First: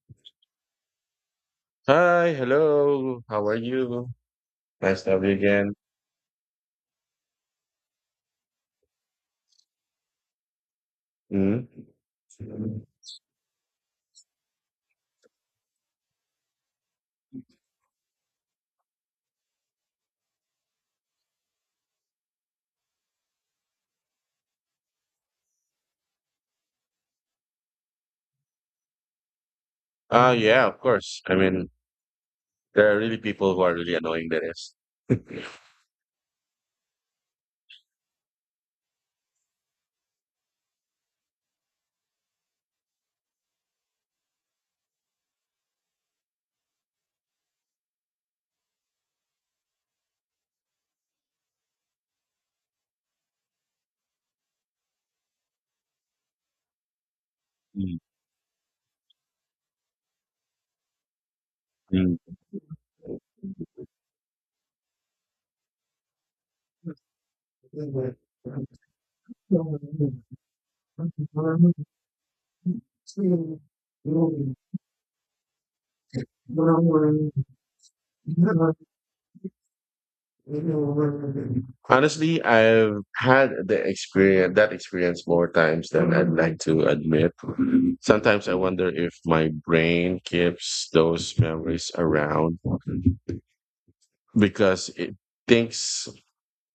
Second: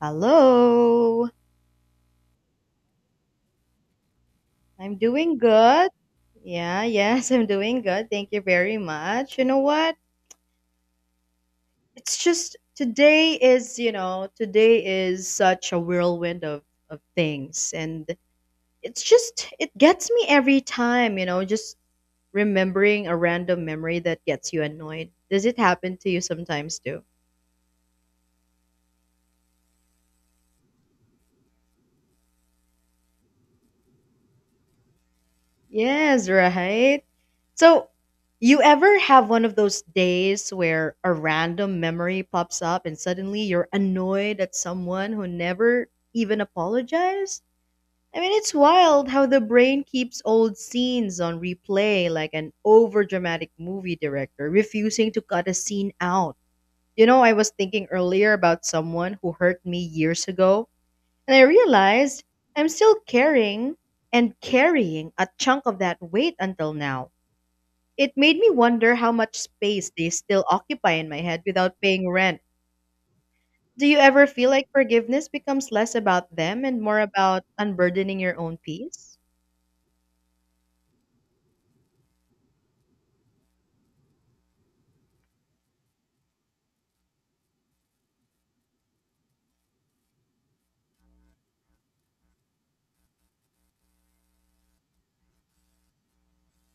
Hello. Hi, hello. How are you? I'm Nice to have you doing again. good. Yeah, yes, I'm doing good. Thank you very much. You know what? Mm. It's just today is, today is such a whirlwind of things, and it's just it gets me every time, just remembering a random memory that gets you annoyed. Does it happen to you sometimes too? Yeah, of course. I mean, there are really people who are really annoying. There is. Yes, right. So, you ever have one of those days where a random memory pops up and suddenly you're annoyed at someone who never even apologized? I mean, it's wild how the brain keeps old scenes on replay like an overdramatic movie director refusing to cut a scene out. You know, I was thinking earlier about someone who hurt me years ago, and I Mm, realized I'm still carrying and carrying a chunk of that weight until now. It made me wonder how much space they still occupy in my head without paying rent. Do you ever feel like forgiveness becomes less about them and more about unburdening your own mm. peace? Honestly, I've had the experience that experience more times than I'd like to admit. Sometimes I wonder if my brain keeps those memories around because it thinks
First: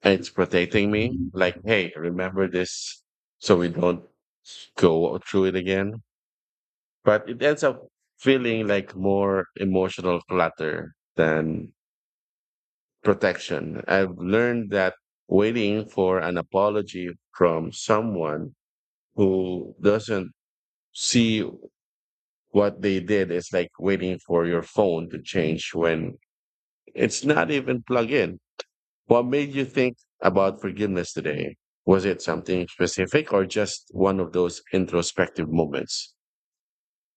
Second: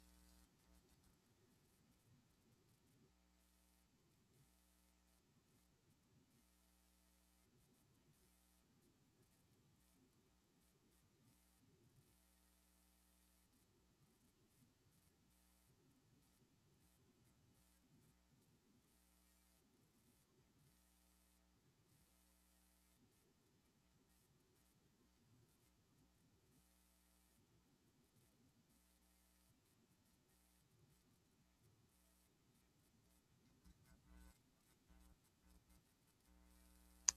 it's protecting me. Like, hey, remember this so we don't go through it again. But it ends up feeling like more emotional clutter than protection. I've learned that waiting for an apology from someone who doesn't see what they did is like waiting for your phone to change when it's not even plugged in. What made you think about forgiveness today? Was it something specific or just one of those introspective moments?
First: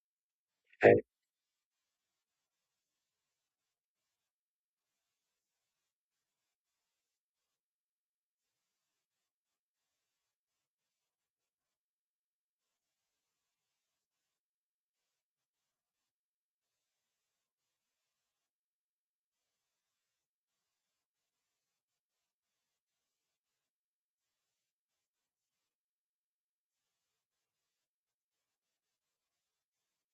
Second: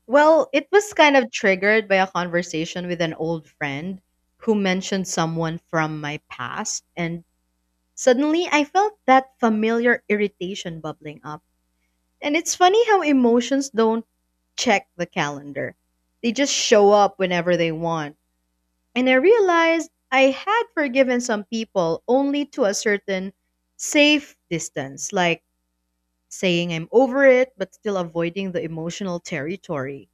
Well, it was kind of triggered by a conversation with an old friend who mentioned someone from my past, and suddenly I felt that familiar irritation bubbling up. And it's funny how emotions don't check the calendar. They just show up whenever they want. And I realized I had forgiven some people only to a certain safe distance, like saying I'm over it, but still avoiding the emotional territory.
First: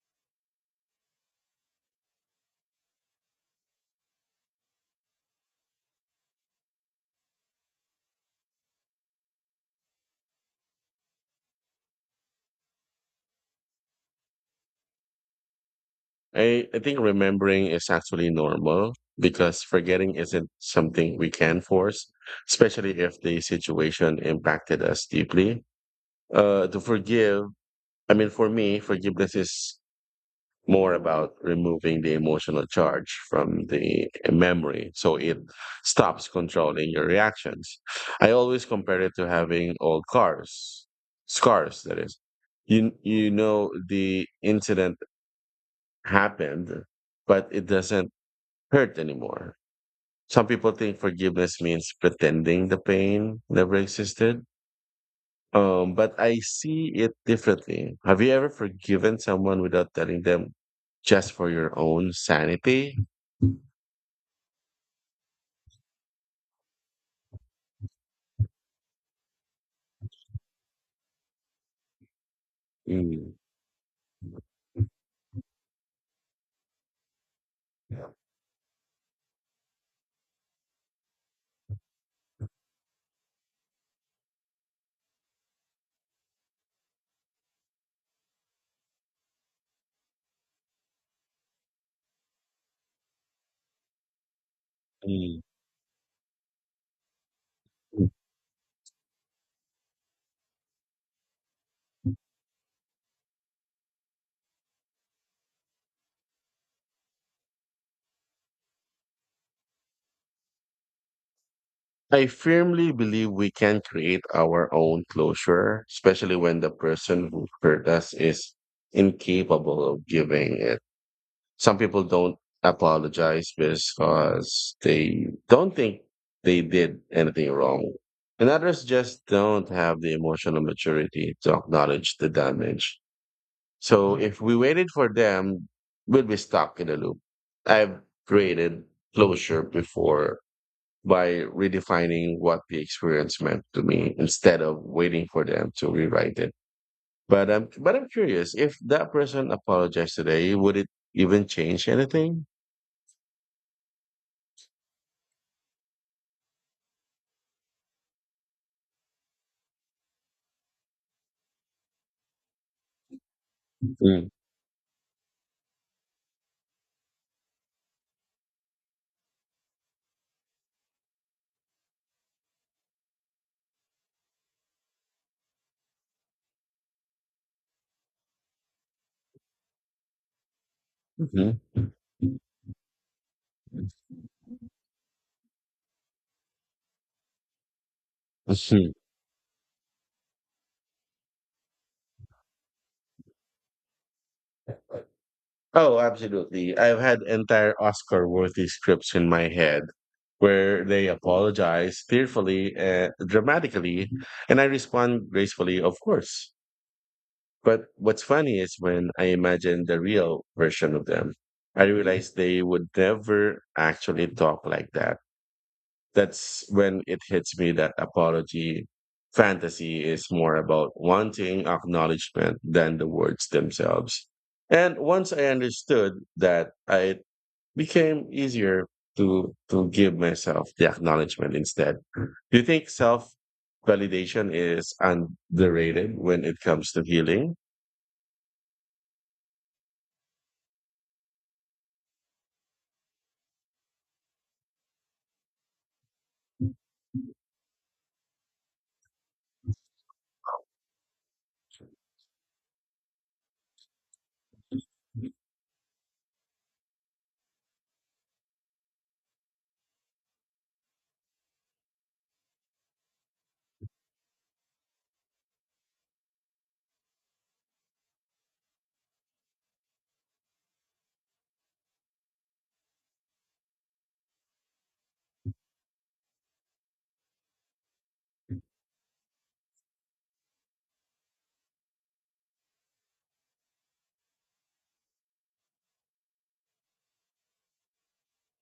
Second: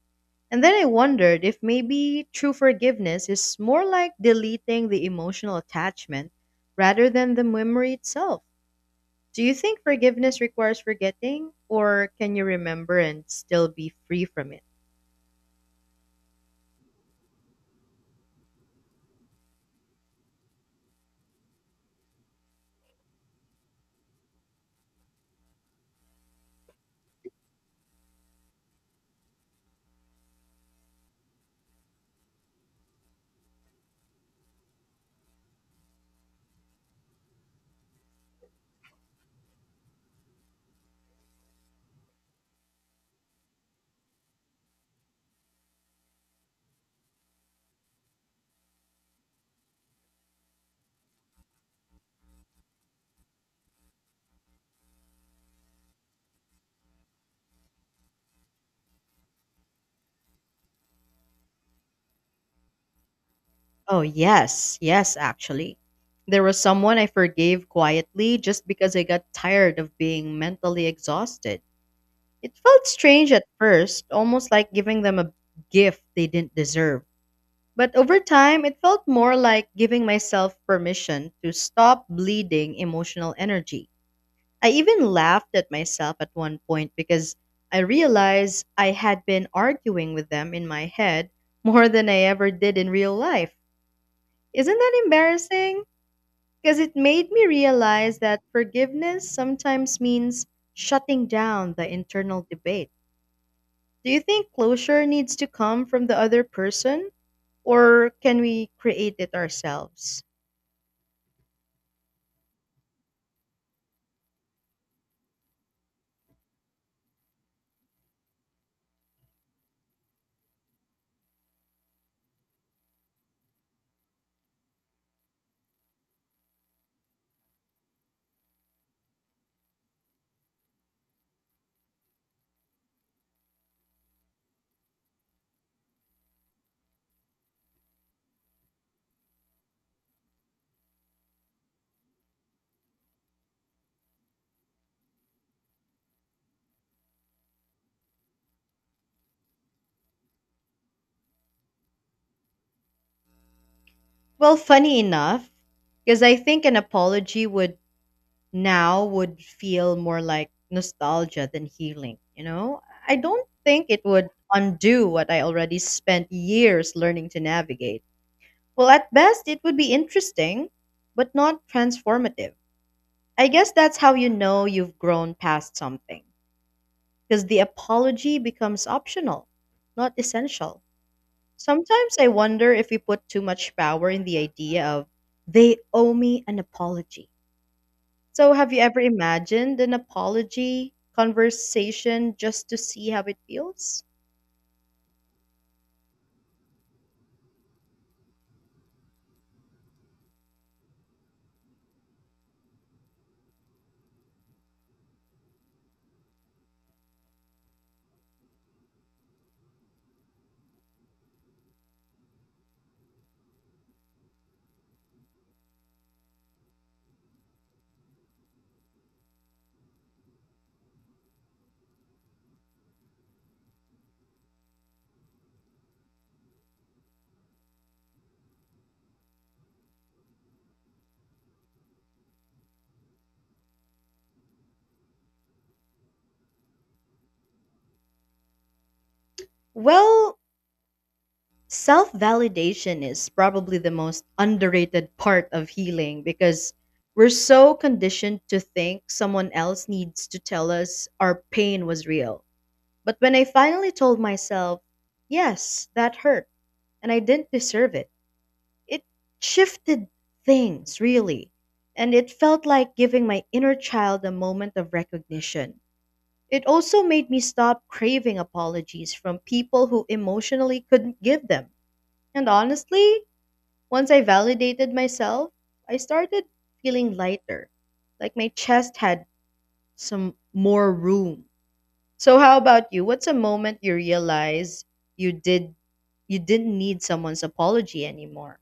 And then I wondered if maybe true forgiveness is more like deleting the emotional attachment rather than the memory itself. Do you think forgiveness requires forgetting, or can you remember and still be free from it? I think remembering is actually normal because forgetting isn't something we can force, especially if the situation impacted us deeply. To forgive, I mean, for me, forgiveness is more about removing the emotional charge from the memory so it stops controlling your reactions. I always compare it to having old cars, scars, that is. You know, the incident happened, but it doesn't hurt anymore. Some people think forgiveness means pretending the pain never existed. But I see it differently. Have you ever forgiven someone without telling them just for your own sanity? Oh, yes, yes, actually. There was someone I forgave quietly just because I got tired of being mentally exhausted. It felt Mm. strange at first, almost like giving them a gift they didn't deserve. But over time, it felt more like giving myself permission to stop bleeding emotional energy. I even laughed at myself at one point because I realized I had been arguing with them in my head more than I ever did in real life. Isn't that Mm. embarrassing? Because it made me realize that forgiveness sometimes means shutting down the internal debate. Do you think closure needs to come from the other person, or can we create it ourselves? I firmly believe we can create our own closure, especially when the person who hurt us is incapable of giving it. Some people don't apologize because they don't think they did anything wrong. And others just don't have the emotional maturity to acknowledge the damage. So if we waited for them, we would be stuck in a loop. I've created closure before by redefining what the experience meant to me instead of waiting for them to rewrite it. But I'm curious, if that person apologized today, would it even change anything? Well, funny enough, because I think an apology would now would feel more like nostalgia than healing, you know? I don't think it Mm. would undo what I already spent years learning to navigate. Well, at best, it would be interesting, but not transformative. I guess that's how you know you've grown past something, because the apology becomes optional, not essential. Mhm. Sometimes I Mhm. wonder if we put too much power in the idea of they owe me an apology. So, have you ever imagined an apology conversation just to see how it feels? Oh, absolutely. I've had entire Oscar worthy scripts in my head where they apologize tearfully, dramatically, and I respond gracefully, of course. But what's funny is when I imagine the real version of them, I realize they would never actually talk like that. That's when it hits me that apology fantasy is more about wanting acknowledgement than the words themselves. And once I understood that, I became easier to give myself the acknowledgement instead. Do you think self validation is underrated when it comes to healing? Well, self validation is probably the most underrated part of healing because we're so conditioned to think someone else needs to tell us our pain was real. But when I finally told myself, yes, that hurt, and I didn't deserve it, it shifted things, really. And it felt like giving my inner child a moment of recognition. It also made me stop craving apologies from people who emotionally couldn't give them. And honestly, once I validated myself, I started feeling lighter, like my chest had some more room. So how about you? What's a moment you realize you did you didn't need someone's apology anymore?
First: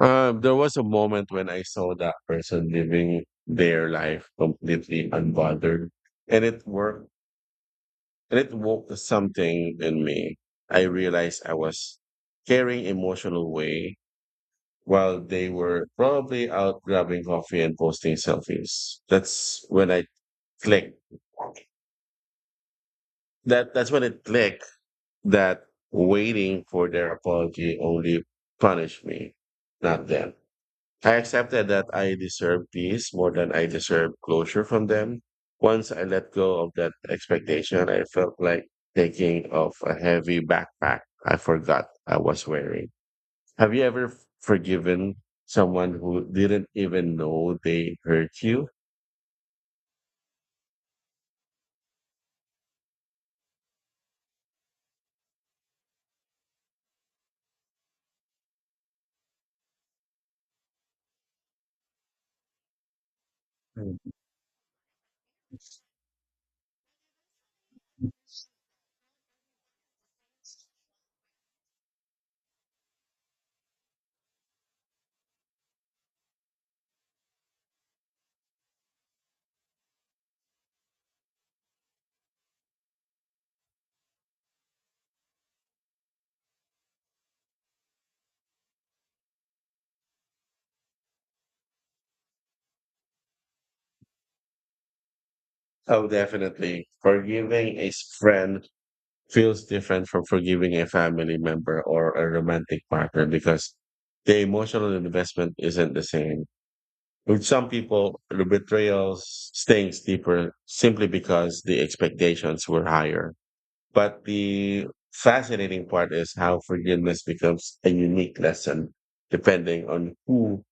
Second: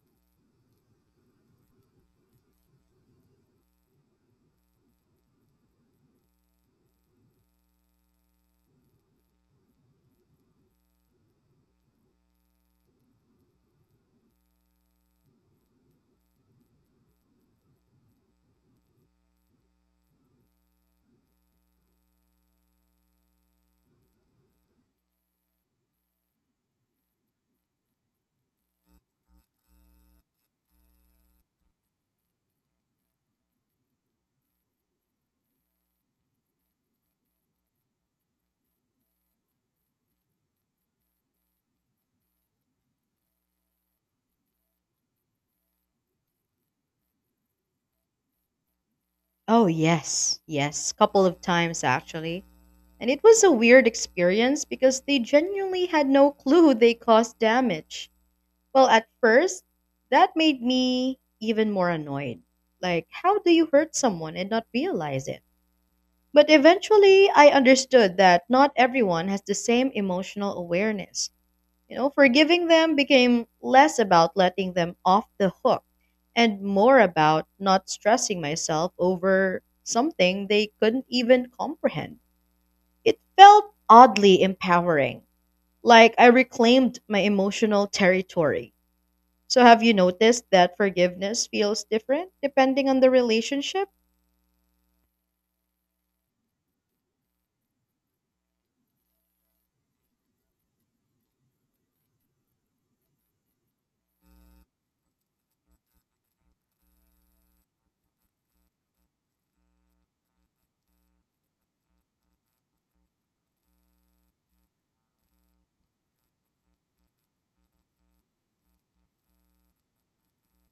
There was a moment when I saw that person living their life completely unbothered, and it worked. And it woke something in me. I realized I was carrying emotional weight while they were probably out grabbing coffee and posting selfies. That's when I clicked. That's when it clicked that waiting for their apology only punished me, not them. I accepted that I deserve peace more than I deserve closure from them. Once I let go of that expectation, I felt like taking off a heavy backpack I forgot I was wearing. Have you ever forgiven someone who didn't even know they hurt you? Oh, yes, yes, couple of times actually. And it was a weird experience because they genuinely had no clue they caused damage. Well, at first, that made me even more annoyed. Like, how do you hurt Mm. someone and not realize it? But eventually, I understood that not everyone has the same emotional awareness. You know, forgiving them became less about letting them off the hook and more about not stressing myself over something they couldn't even comprehend. It felt oddly empowering, like I reclaimed my emotional territory. So, have you noticed that forgiveness feels different depending on the relationship? Oh, definitely. Forgiving a friend feels different from forgiving a family member or a romantic partner because the emotional investment isn't the same. With some people, the betrayal stings deeper simply because the expectations were higher. But the fascinating part is how forgiveness becomes a unique lesson depending on who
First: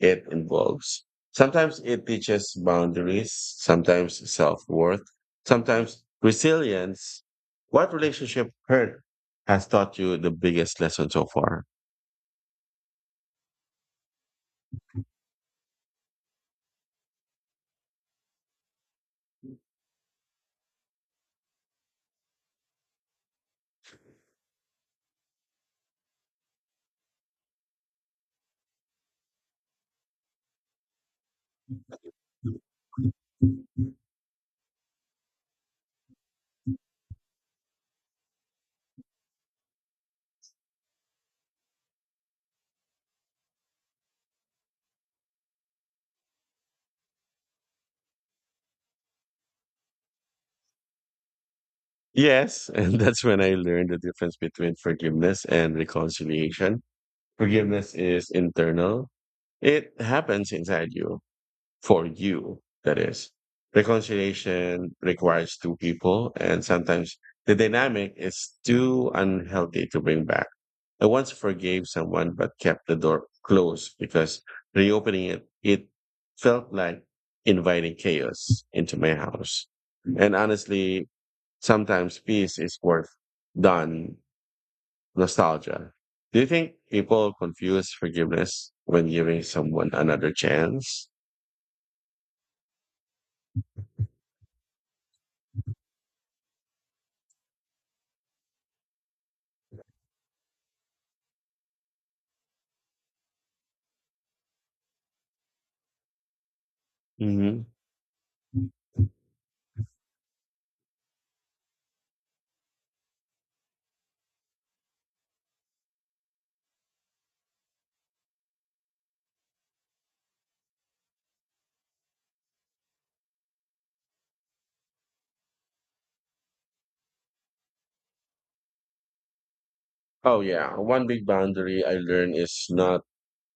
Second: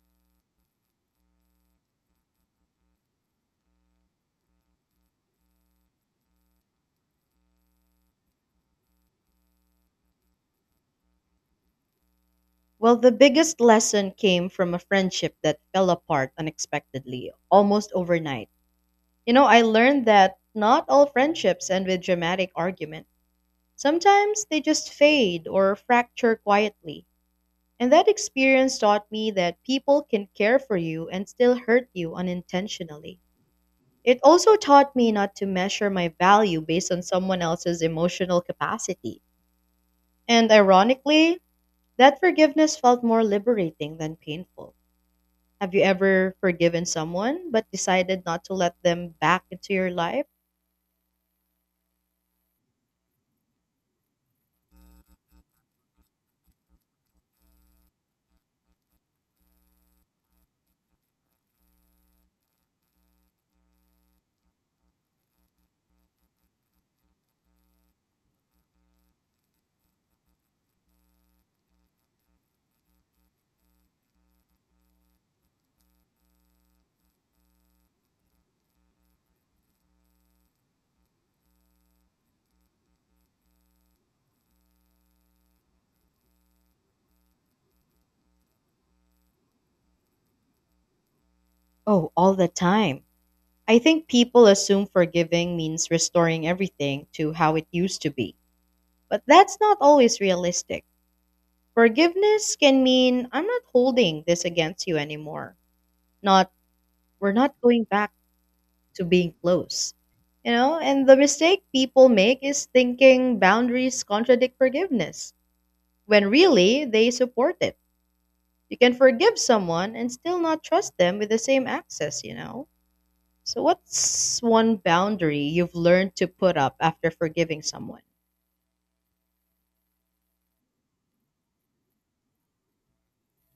it involves. Sometimes it teaches boundaries, sometimes self worth, sometimes resilience. What relationship hurt has taught you the biggest lesson so far? Well, the biggest lesson came from a friendship that fell apart unexpectedly, almost overnight. You know, I learned that not all friendships end with dramatic argument. Sometimes they just fade or fracture quietly. And that experience taught me that people can care for you and still hurt you unintentionally. It also taught me not to measure my value based on someone else's emotional capacity. And ironically, that forgiveness felt more liberating than painful. Have you ever forgiven someone but decided not to let them back into your life? Yes, and that's when I learned the difference between forgiveness and reconciliation. Forgiveness is internal. It happens inside you, for you, that is. Reconciliation requires two people, and sometimes the dynamic is too unhealthy to bring back. I once forgave someone but kept the door closed because reopening it, it felt like inviting chaos into my house. And honestly, sometimes peace is worth than nostalgia. Do you think people confuse forgiveness when giving someone another chance? Oh, all the time. I think people assume forgiving means restoring everything to how it used to be, but that's not always realistic. Forgiveness can mean I'm not holding this against you anymore. Not we're not Hmm. going back to being close. You know, and the mistake people make is thinking boundaries contradict forgiveness when really they support it. You can forgive someone and still not trust them with the same access, you know? So, what's one boundary you've learned to put up after forgiving someone? Oh yeah, one big boundary I learned is not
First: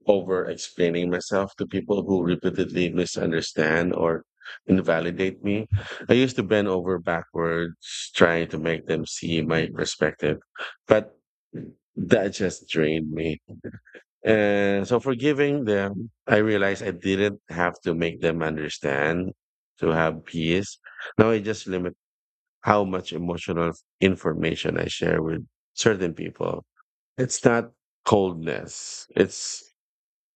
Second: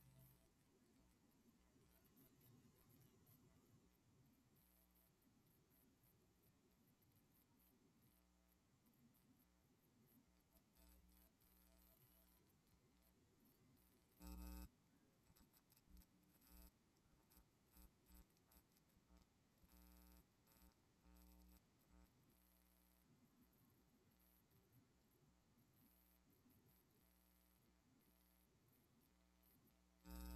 over explaining myself to people who repeatedly misunderstand or invalidate me. I used to bend over backwards trying to make them see my perspective, but that just drained me. And so forgiving them, I realized I didn't have to make them understand to have peace. Now I just limit how much emotional information I share with certain people. It's not coldness. It's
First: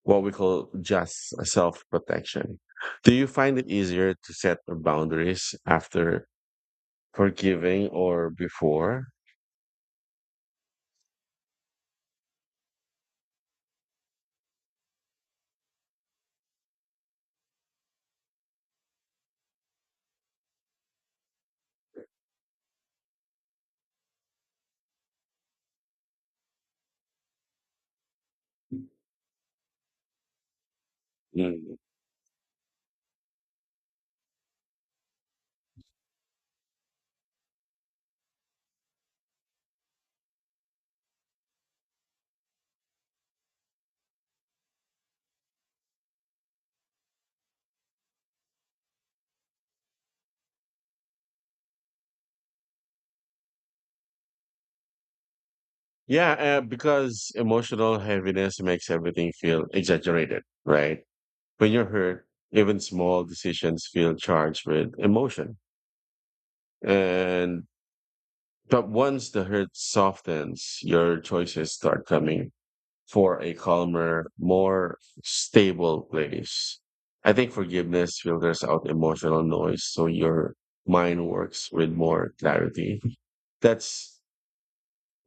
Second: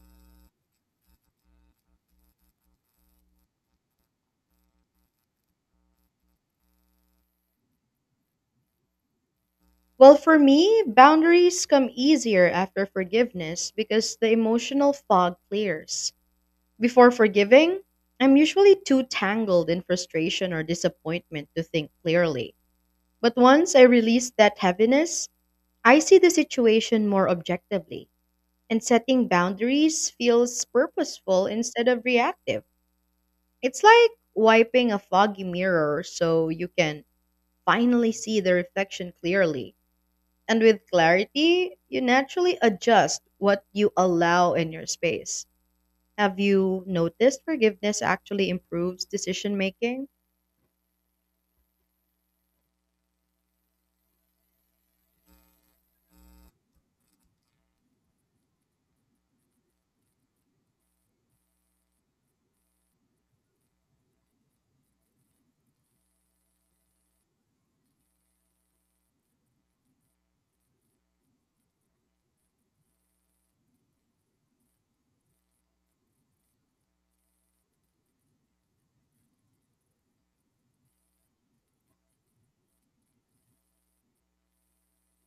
what we call just self protection. Do you find it easier to set boundaries after forgiving or before? Well, for me, boundaries come easier after forgiveness because the emotional fog clears. Before forgiving, I'm usually too tangled in frustration or disappointment to think clearly. But once I release that heaviness, I see the situation more objectively, and setting boundaries feels purposeful Mm. instead of reactive. It's like wiping a foggy mirror so you can finally see the reflection clearly. And with clarity, you naturally adjust what you allow in your space. Have you noticed forgiveness actually improves decision making? Yeah, because emotional heaviness makes everything feel exaggerated, right? When you're hurt, even small decisions feel charged with emotion. And but once the hurt softens, your choices start coming for a calmer, more stable place. I think forgiveness filters out emotional noise so your mind works with more clarity. That's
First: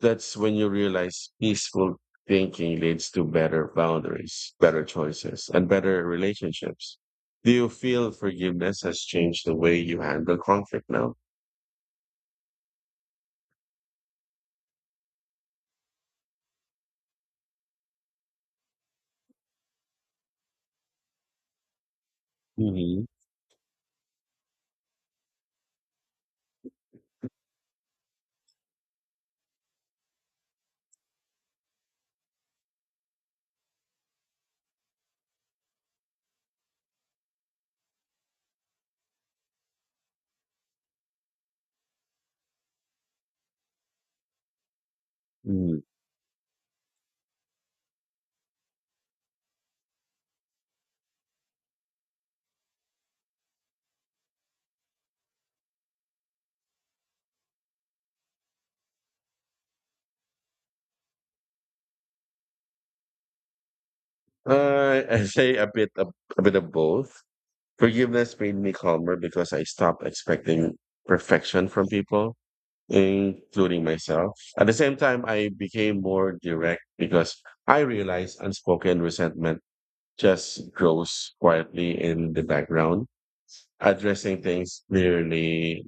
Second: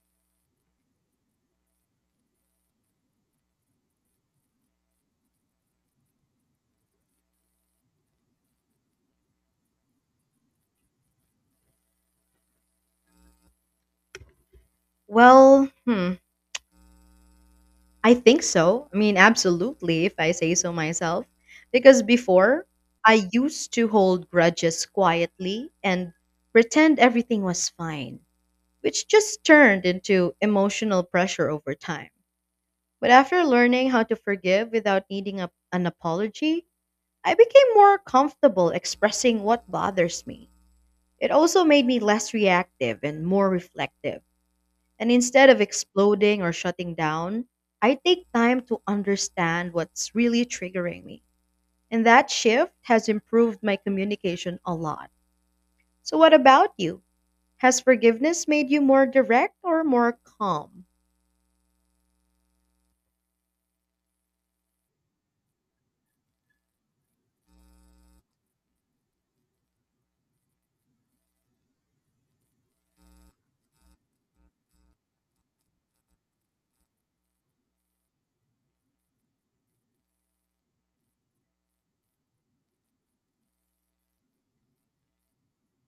that's when you realize peaceful thinking leads to better boundaries, better choices, and better relationships. Do you feel forgiveness has changed the way you handle conflict now? Well, I think so. I mean, absolutely, if I say so myself. Because before, Hmm. I used to hold grudges quietly and pretend everything was fine, which just turned into emotional pressure over time. But after learning how to forgive without needing an apology, I became more comfortable expressing what bothers me. It also made me less reactive and more reflective. And instead of exploding or shutting down, I take time to understand what's really triggering me. And that shift has improved my communication a lot. So, what about you? Has forgiveness made you more direct or more calm? I say a bit of both. Forgiveness made me calmer because I stopped expecting perfection from people, including myself. At the same time, I became more direct because I realized unspoken resentment just grows quietly in the background. Addressing things clearly,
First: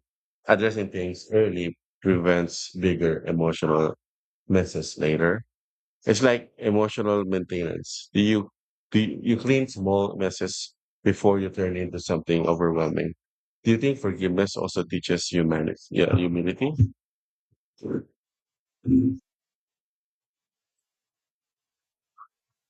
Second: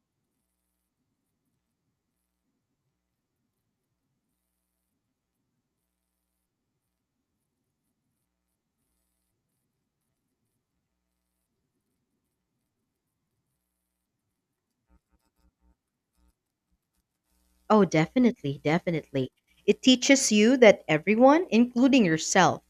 addressing things early prevents bigger emotional messes later. It's like emotional maintenance. Do you clean small messes before you turn into something overwhelming? Do you think forgiveness also teaches humanity? Yeah, humility. Oh, definitely, definitely. It teaches you that everyone, including yourself,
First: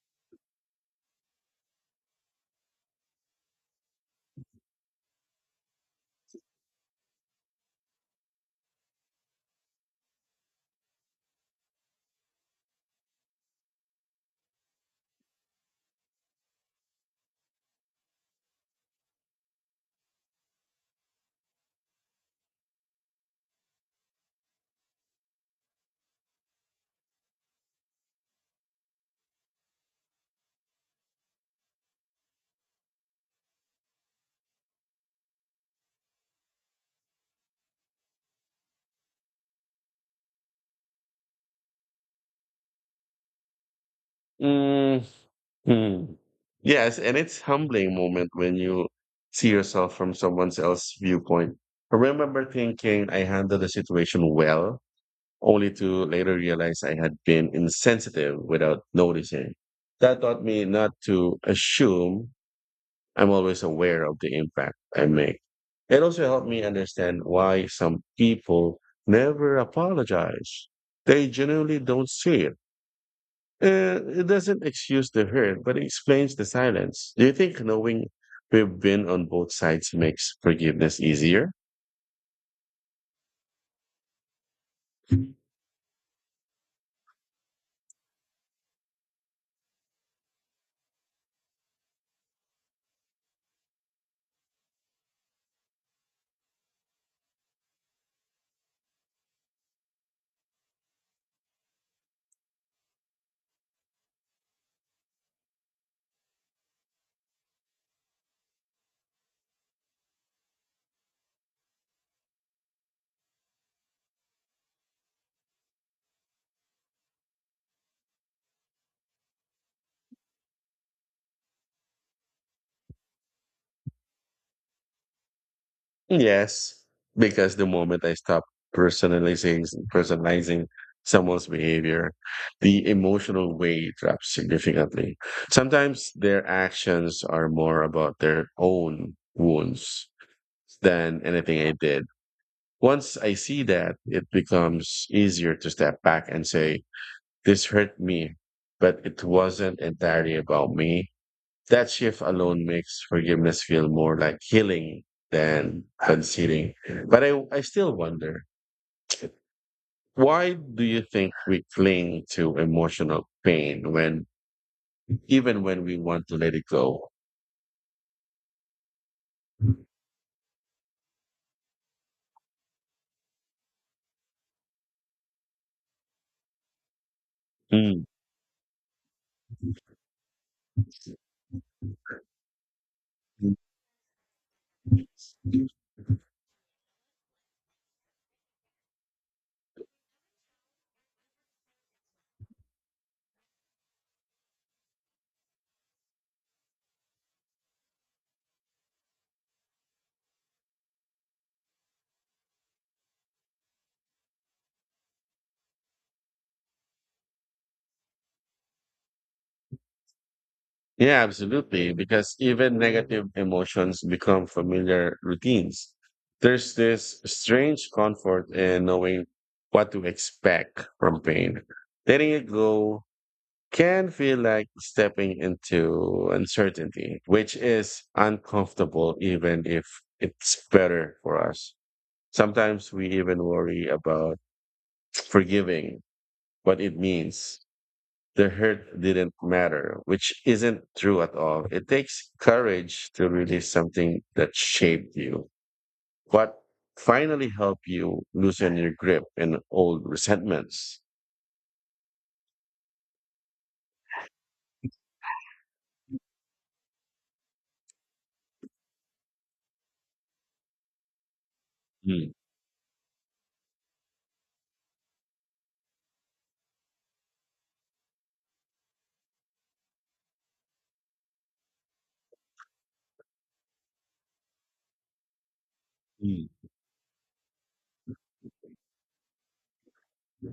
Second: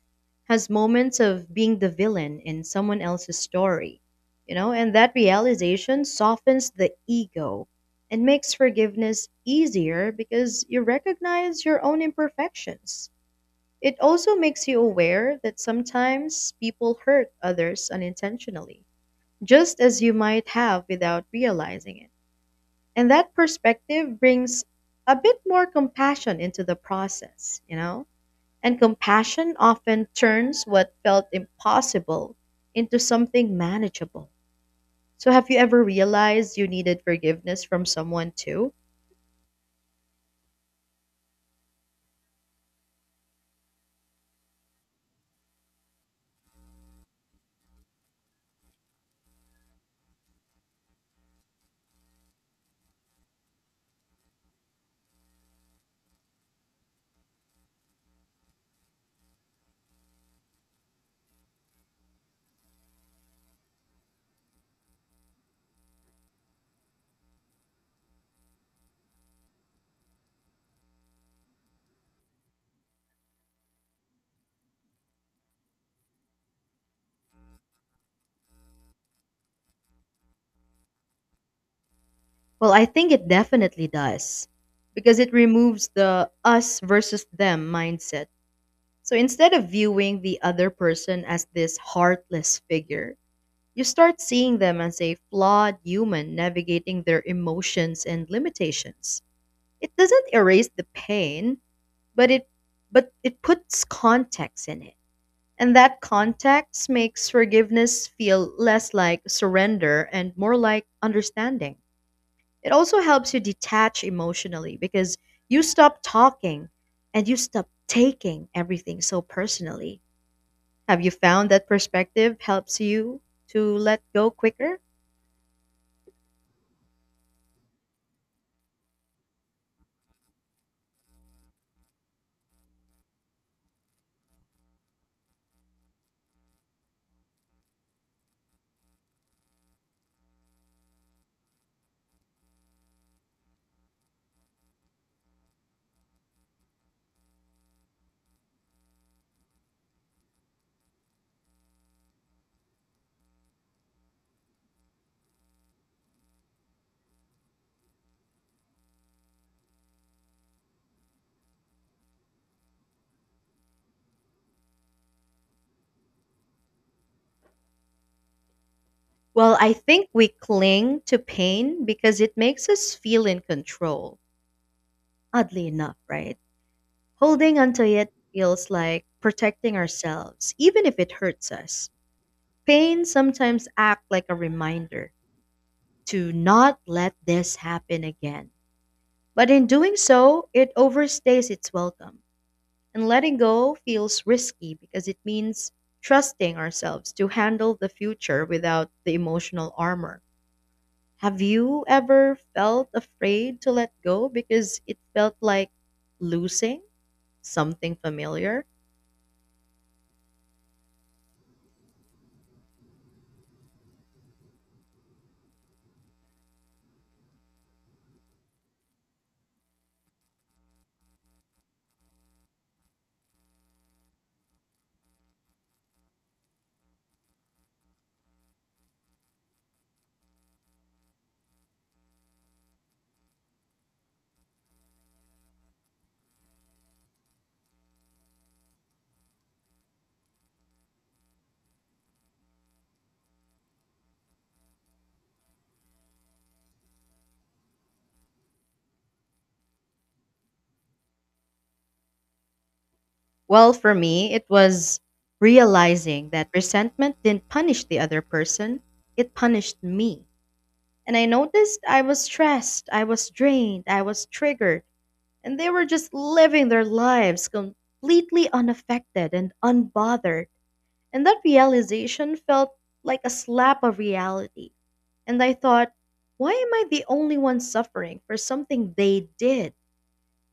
has moments of being the villain in someone else's story. You know, and that realization softens the ego and makes forgiveness easier because you recognize your own imperfections. It also makes you aware that sometimes people hurt others unintentionally, just as you might have without realizing it. And that perspective brings a bit more compassion into the process, you know? And compassion often turns what felt impossible into something manageable. So, have you ever realized you needed forgiveness from someone too? Mm, hmm. Yes, and it's humbling moment when you see yourself from someone else's viewpoint. I remember thinking I handled the situation well, only to later realize I had been insensitive without noticing. That taught me not to assume I'm always aware of the impact I make. It also helped me understand why some people never apologize. They genuinely don't see it. It doesn't excuse the hurt, but it explains the silence. Do you think knowing we've been on both sides makes forgiveness easier? Well, I think it definitely does because it removes the us versus them mindset. So, instead of viewing the other person as this heartless figure, you start seeing them as a flawed human navigating their emotions and limitations. It doesn't erase the pain, but it but it puts context in it. And that context makes forgiveness feel less like surrender and more like understanding. It also helps you detach emotionally because you stop talking and you stop taking everything so personally. Have you found that perspective helps you to let go quicker? Yes, because the moment I stop personalizing personalizing someone's behavior, the emotional weight drops significantly. Sometimes their actions are more about their own wounds than anything I did. Once I see that, it becomes easier to step back and say, this hurt me, but it wasn't entirely about me. That shift alone makes forgiveness feel more like healing than conceding. But I still wonder, why do you think we cling to emotional pain when even when we want to let it go? Well, I think we cling to pain because it makes us feel in control, oddly enough, right? Holding onto Mm. it feels like protecting ourselves, even if it hurts us. Pain sometimes acts like a reminder to not let this happen again. But in doing so, it overstays its welcome. And letting go feels risky because it means trusting ourselves to handle the future without the emotional armor. Have you ever felt afraid to let go because it felt like losing something familiar? Yeah, absolutely. Because even negative emotions become familiar routines. There's this strange comfort in knowing what to expect from pain. Letting it go can feel like stepping into uncertainty, which is uncomfortable, even if it's better for us. Sometimes we even worry about forgiving what it means. The hurt didn't matter, which isn't true at all. It takes courage to release something that shaped you. What finally helped you loosen your grip in old resentments? Well, for me, it was realizing that resentment didn't punish the other person, it punished me. And I noticed I was Mm, stressed, I was drained, I was triggered, and they were just living their lives completely unaffected and unbothered. And that realization felt like a slap of reality. And I thought, why mm. am I the only one suffering for something they did?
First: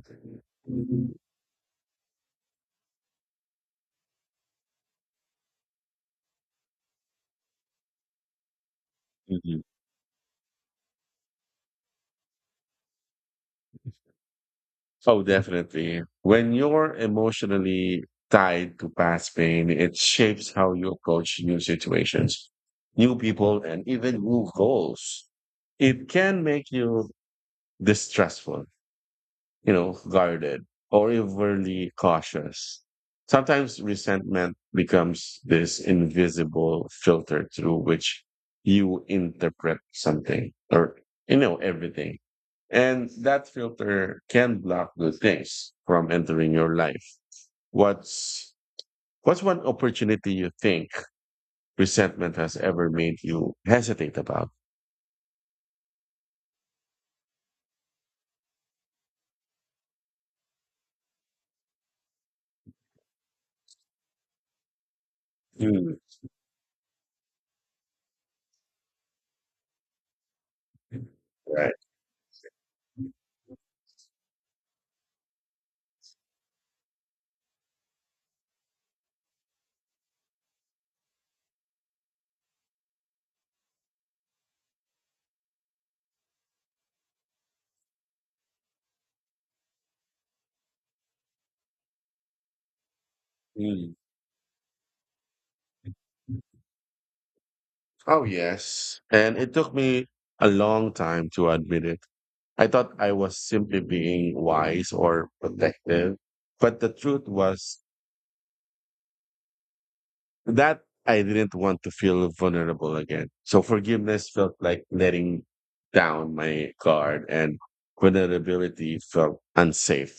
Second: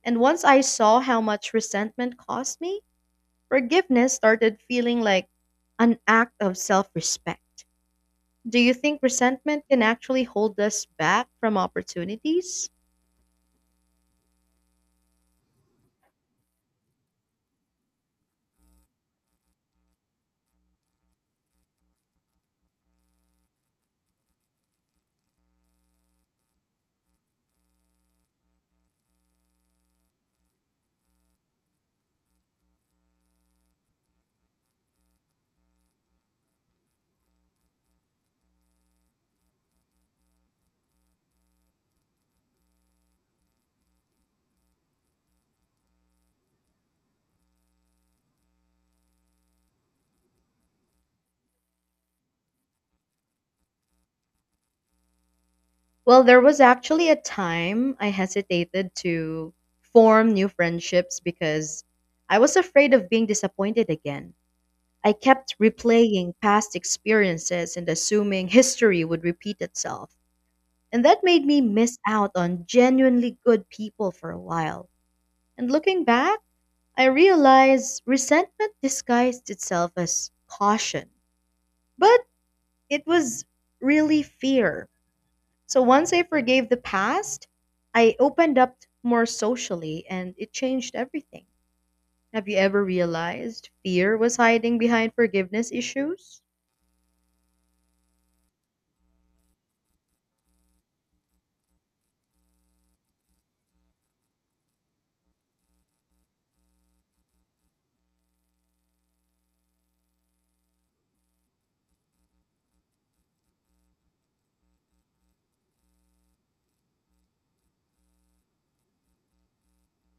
And once I saw how much resentment cost me, forgiveness started feeling like an act of self respect. Do you think Mhm. resentment can actually hold us back from opportunities? Oh, definitely. When you're emotionally tied to past pain, it shapes how you approach new situations, new people, and even new goals. It can make you distrustful, you know, guarded or overly cautious. Sometimes resentment becomes this invisible filter through which you interpret something or, you know, everything. And that filter can block good things from entering your life. What's what's one opportunity you think resentment has ever made you hesitate about? Well, there was actually a time I hesitated to form new friendships because I was afraid of being disappointed again. I kept Mm. replaying past experiences and assuming history would repeat itself. And that made me Right. miss out on genuinely good people for a while. And looking back, I realized resentment disguised itself as caution. But it was really fear. So once I forgave the past, I opened up more socially and it changed everything. Have you ever realized Mm. fear was hiding behind forgiveness issues? Oh, yes. And it took me a long time to admit it. I thought I was simply being wise or protective, but the truth was that I didn't want to feel vulnerable again. So forgiveness felt like letting down my guard, and vulnerability felt unsafe.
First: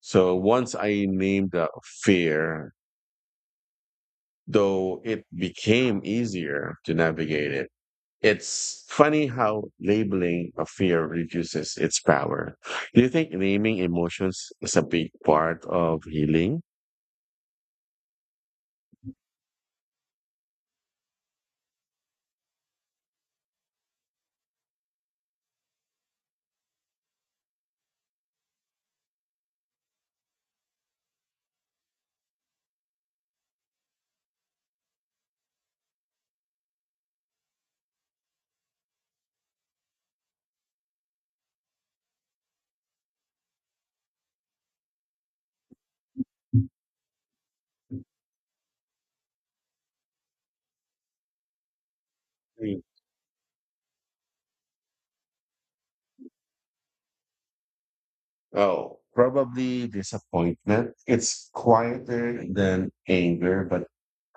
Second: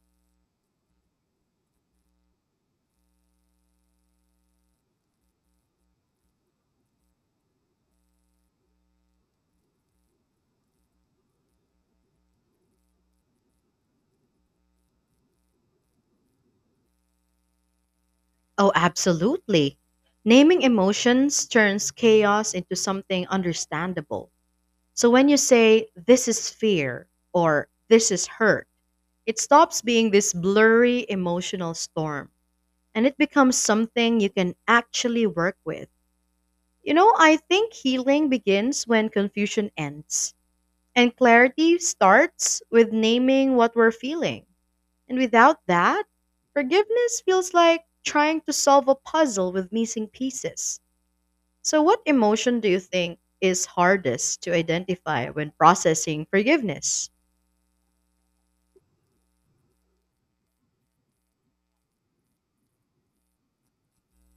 So once I named the fear, though it became easier to navigate it. It's funny how labeling a fear reduces its power. Do you think naming emotions is a big part of healing? Oh, absolutely. Naming emotions turns chaos into something understandable. So when you say, this is fear or this is hurt, it stops being this blurry emotional storm and it becomes something you can actually work with. You know, I think healing begins when confusion ends and clarity starts with naming what we're feeling. And without that, forgiveness feels like trying to solve a puzzle with missing pieces. So, what emotion do you Mm. think is hardest to identify when processing forgiveness? Oh, probably disappointment. It's quieter than anger, but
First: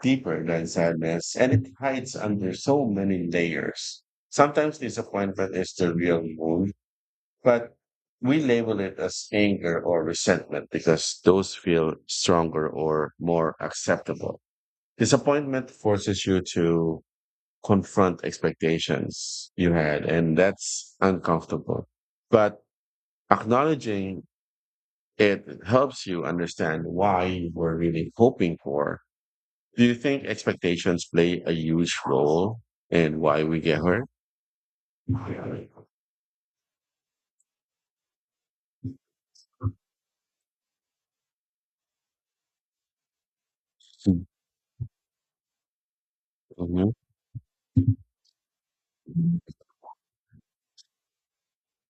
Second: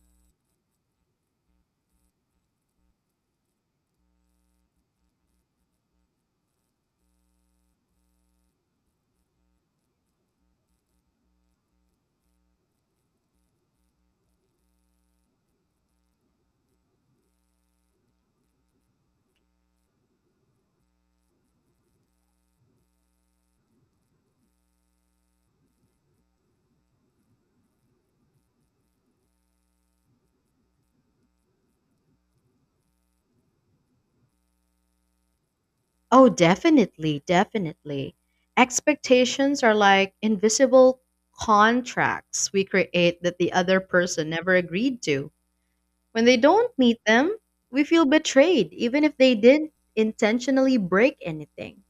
deeper than sadness, and it hides under so many layers. Sometimes disappointment is the real wound, but we label it as anger or resentment because those feel stronger or more acceptable. Disappointment forces you to confront expectations you had, and that's uncomfortable. But acknowledging it helps you understand why you were really hoping for. Do you think expectations play a huge role in why we get hurt? Oh, definitely, definitely. Expectations are like invisible contracts we create that the other person never agreed to. When they don't Mhm. meet them, we feel betrayed, even if they didn't intentionally break anything.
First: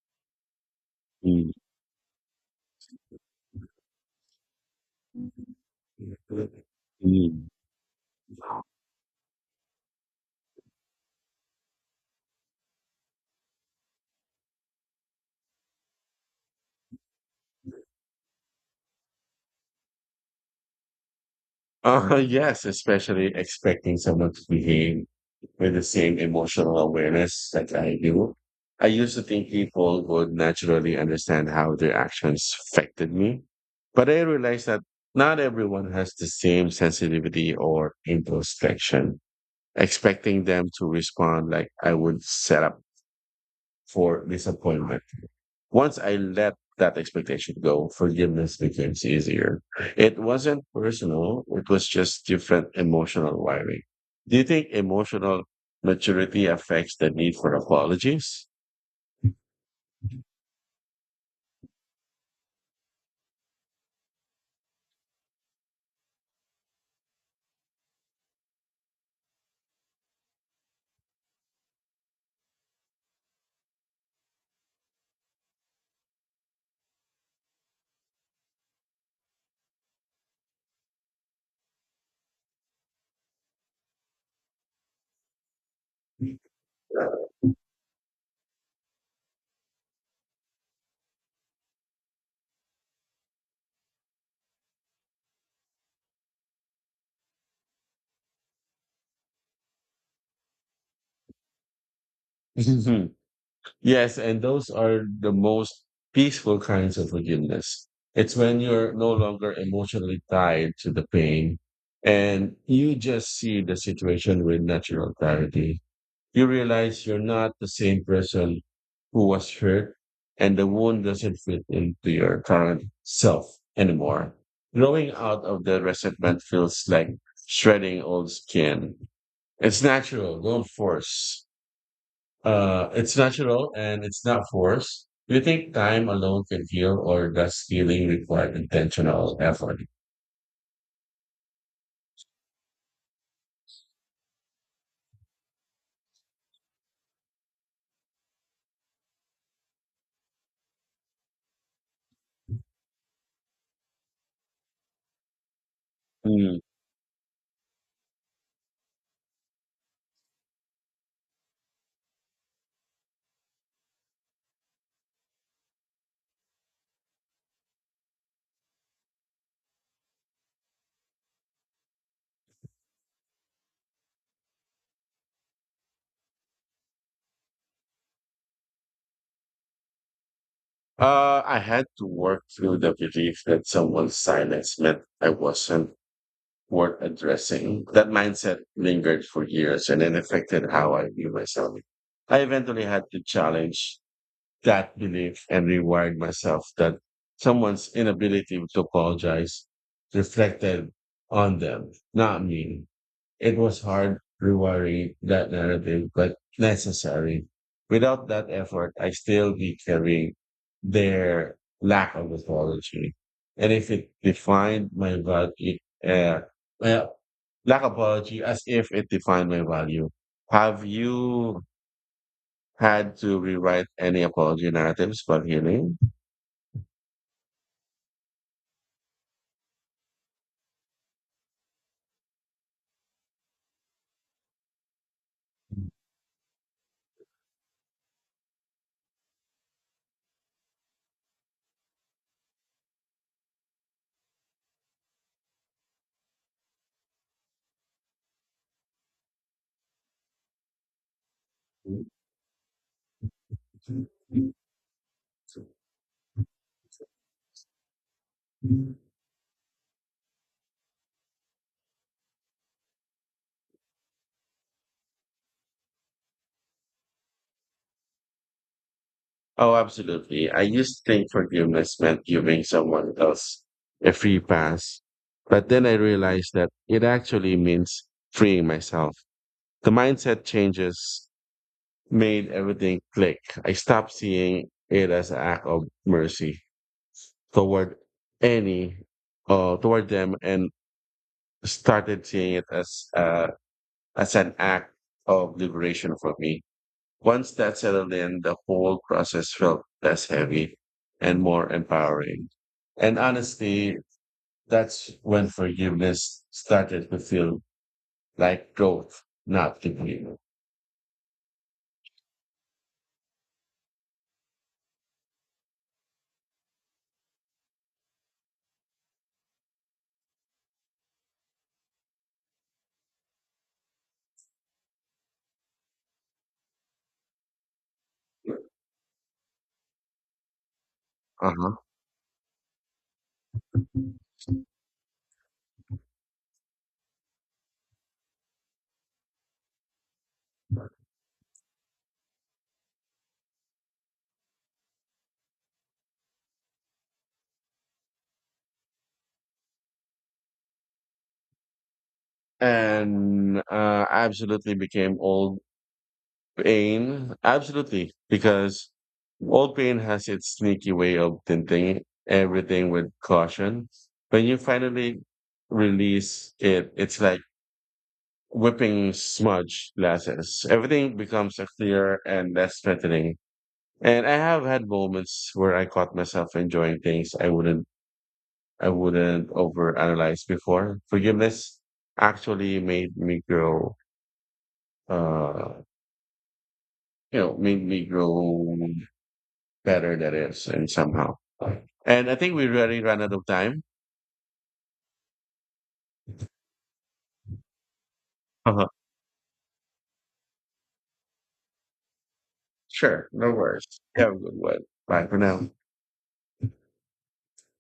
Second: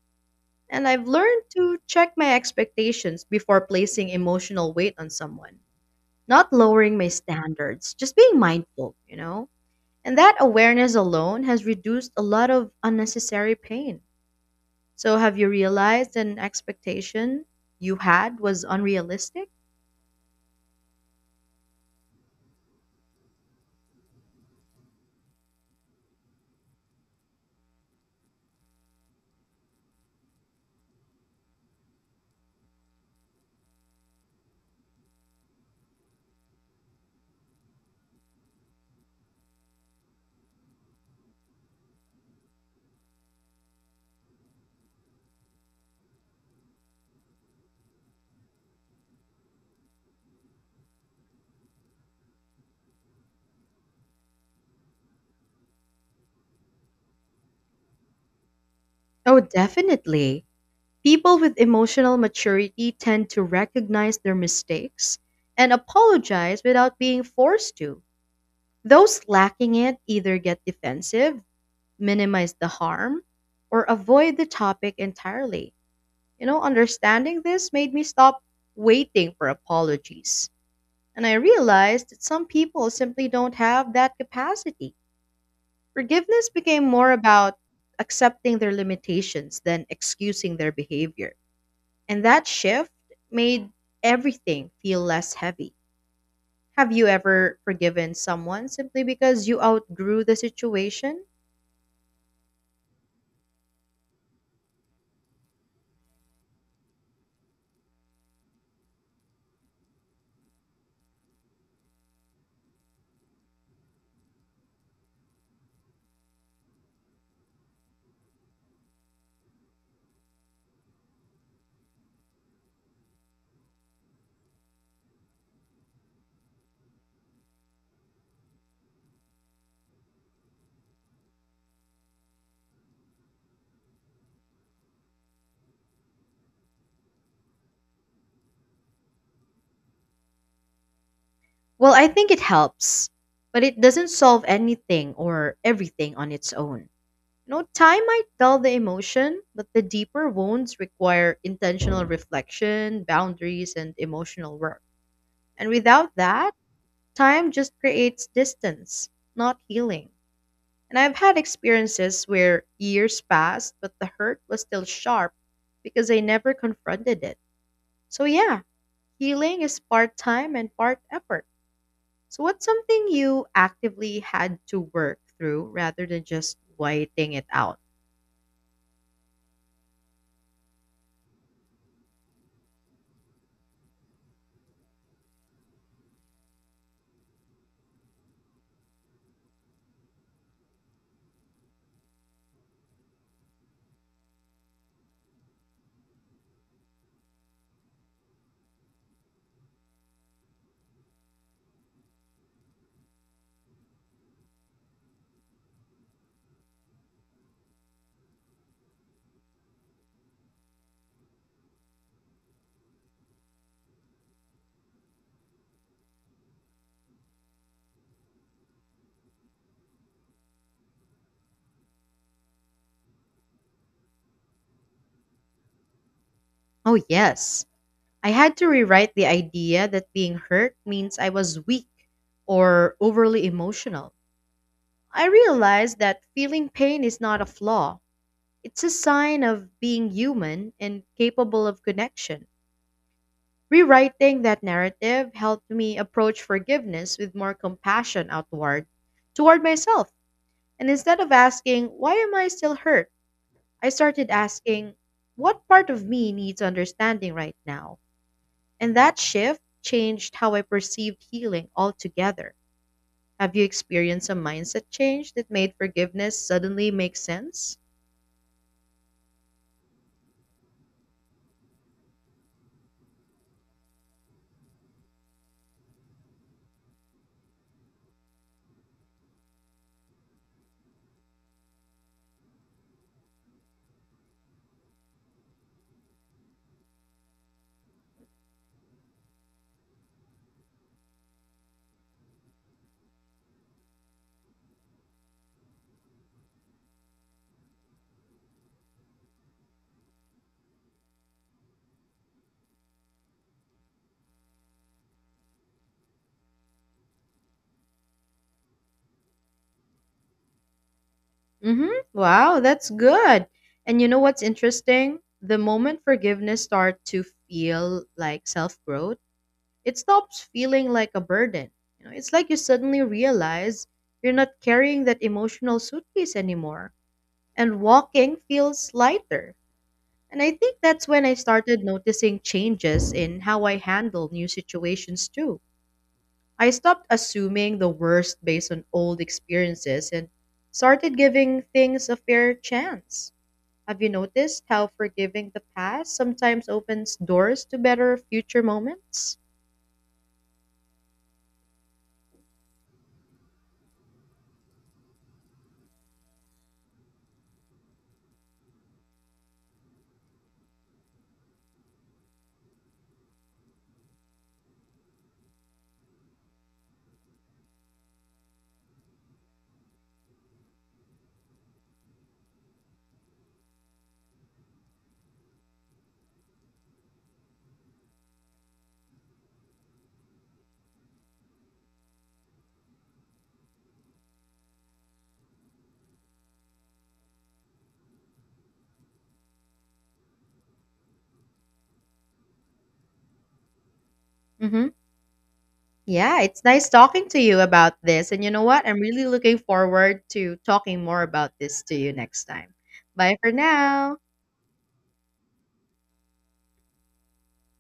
And I've learned Mm. to check my expectations before placing emotional weight on someone, not lowering my Mm. standards, just being mindful, you know? And that awareness alone has reduced a lot of unnecessary pain. So, have you realized an expectation you had was unrealistic? Yes, especially expecting someone to behave with the same emotional awareness that I do. I used to think people would naturally understand how their actions affected me, but I realized that not everyone has the same sensitivity or introspection. Expecting them to respond like I would set up for disappointment. Once I let that expectation go, forgiveness becomes easier. It wasn't personal, it was just different emotional wiring. Do you think emotional maturity affects the need for apologies? Oh, definitely. People with emotional maturity tend to recognize their mistakes and apologize without being forced to. Those lacking it either get defensive, minimize the harm, or avoid the topic entirely. You know, understanding this made me stop waiting for apologies. And I realized that some people simply don't have that capacity. Forgiveness became more about accepting their limitations than excusing their behavior. And that shift made everything feel less heavy. Have you ever forgiven someone simply because you outgrew the situation? Yes, and those are the most peaceful kinds of forgiveness. It's when you're no longer emotionally tied to the pain and you just see the situation with natural clarity. You realize you're not the same person who was hurt and the wound doesn't fit into your current self anymore. Growing out of the resentment feels like shredding old skin. It's natural, don't force. It's natural and it's not forced. Do you think time alone can heal, or does healing require intentional effort? Well, I think it helps, but it doesn't solve anything or everything on its own. You know, time might dull the emotion, but the deeper wounds require intentional reflection, boundaries, and emotional work. And without that, Mm. time just creates distance, not healing. And I've had experiences where years passed, but the hurt was still sharp because I never confronted it. So, yeah, healing is part time and part effort. So, what's something you actively had to work through rather than just whiting it out? I had to work through the belief that someone's silence meant I wasn't worth addressing. That mindset lingered for years and it affected how I view myself. I eventually had to challenge that belief and rewired myself that someone's inability to apologize reflected on them, not me. It was hard rewiring that narrative, but necessary. Without that effort, I still be carrying their lack of apology. And if it defined my value, uh, well, lack of apology as if it defined my value. Have you had to rewrite any apology narratives for healing. Oh, yes. I had to rewrite the idea that being hurt means I was weak or overly emotional. I realized that feeling pain is not a flaw, it's a sign of being human and capable of connection. Rewriting that narrative helped me approach forgiveness with more compassion outward toward myself. And instead of asking, why am I still hurt? I started asking, what part of me needs understanding right now? And that shift changed how I perceived healing altogether. Have you experienced a mindset change that made forgiveness suddenly make sense? Oh, absolutely. I used to think forgiveness meant giving someone else a free pass. But then I realized that it actually means freeing myself. The mindset changes made everything click. I stopped seeing it as an act of mercy toward any toward them and started seeing it as an act of liberation for me. Once that settled in, the whole process felt less heavy and more empowering. And honestly, that's when forgiveness started to feel like growth, not defeat. Mhm. Wow, that's good. And you know what's interesting? The moment forgiveness starts to feel like self-growth, it stops feeling like a burden. You know, it's like you suddenly realize you're not carrying that emotional suitcase anymore and walking feels lighter. And I think that's when I Uh-huh. started noticing changes in how I handle new situations too. I stopped assuming the worst based on old experiences and started giving things a fair chance. Have you noticed how forgiving the past sometimes opens doors to better future moments? And I absolutely became old pain, absolutely, because old pain has its sneaky way of tinting everything with caution. When you finally release it, it's like whipping smudge glasses. Everything becomes a clearer and less threatening. And I have had moments where I caught myself enjoying things I wouldn't overanalyze before. Forgiveness actually uh made me grow better that is and somehow. And I think we really ran out of time. Mm-hmm. Yeah, it's nice talking to you about this. And you know what? Uh-huh. I'm really looking forward to talking more about this to you next time. Sure, Bye no for worries. now. Have a good one. Bye for now.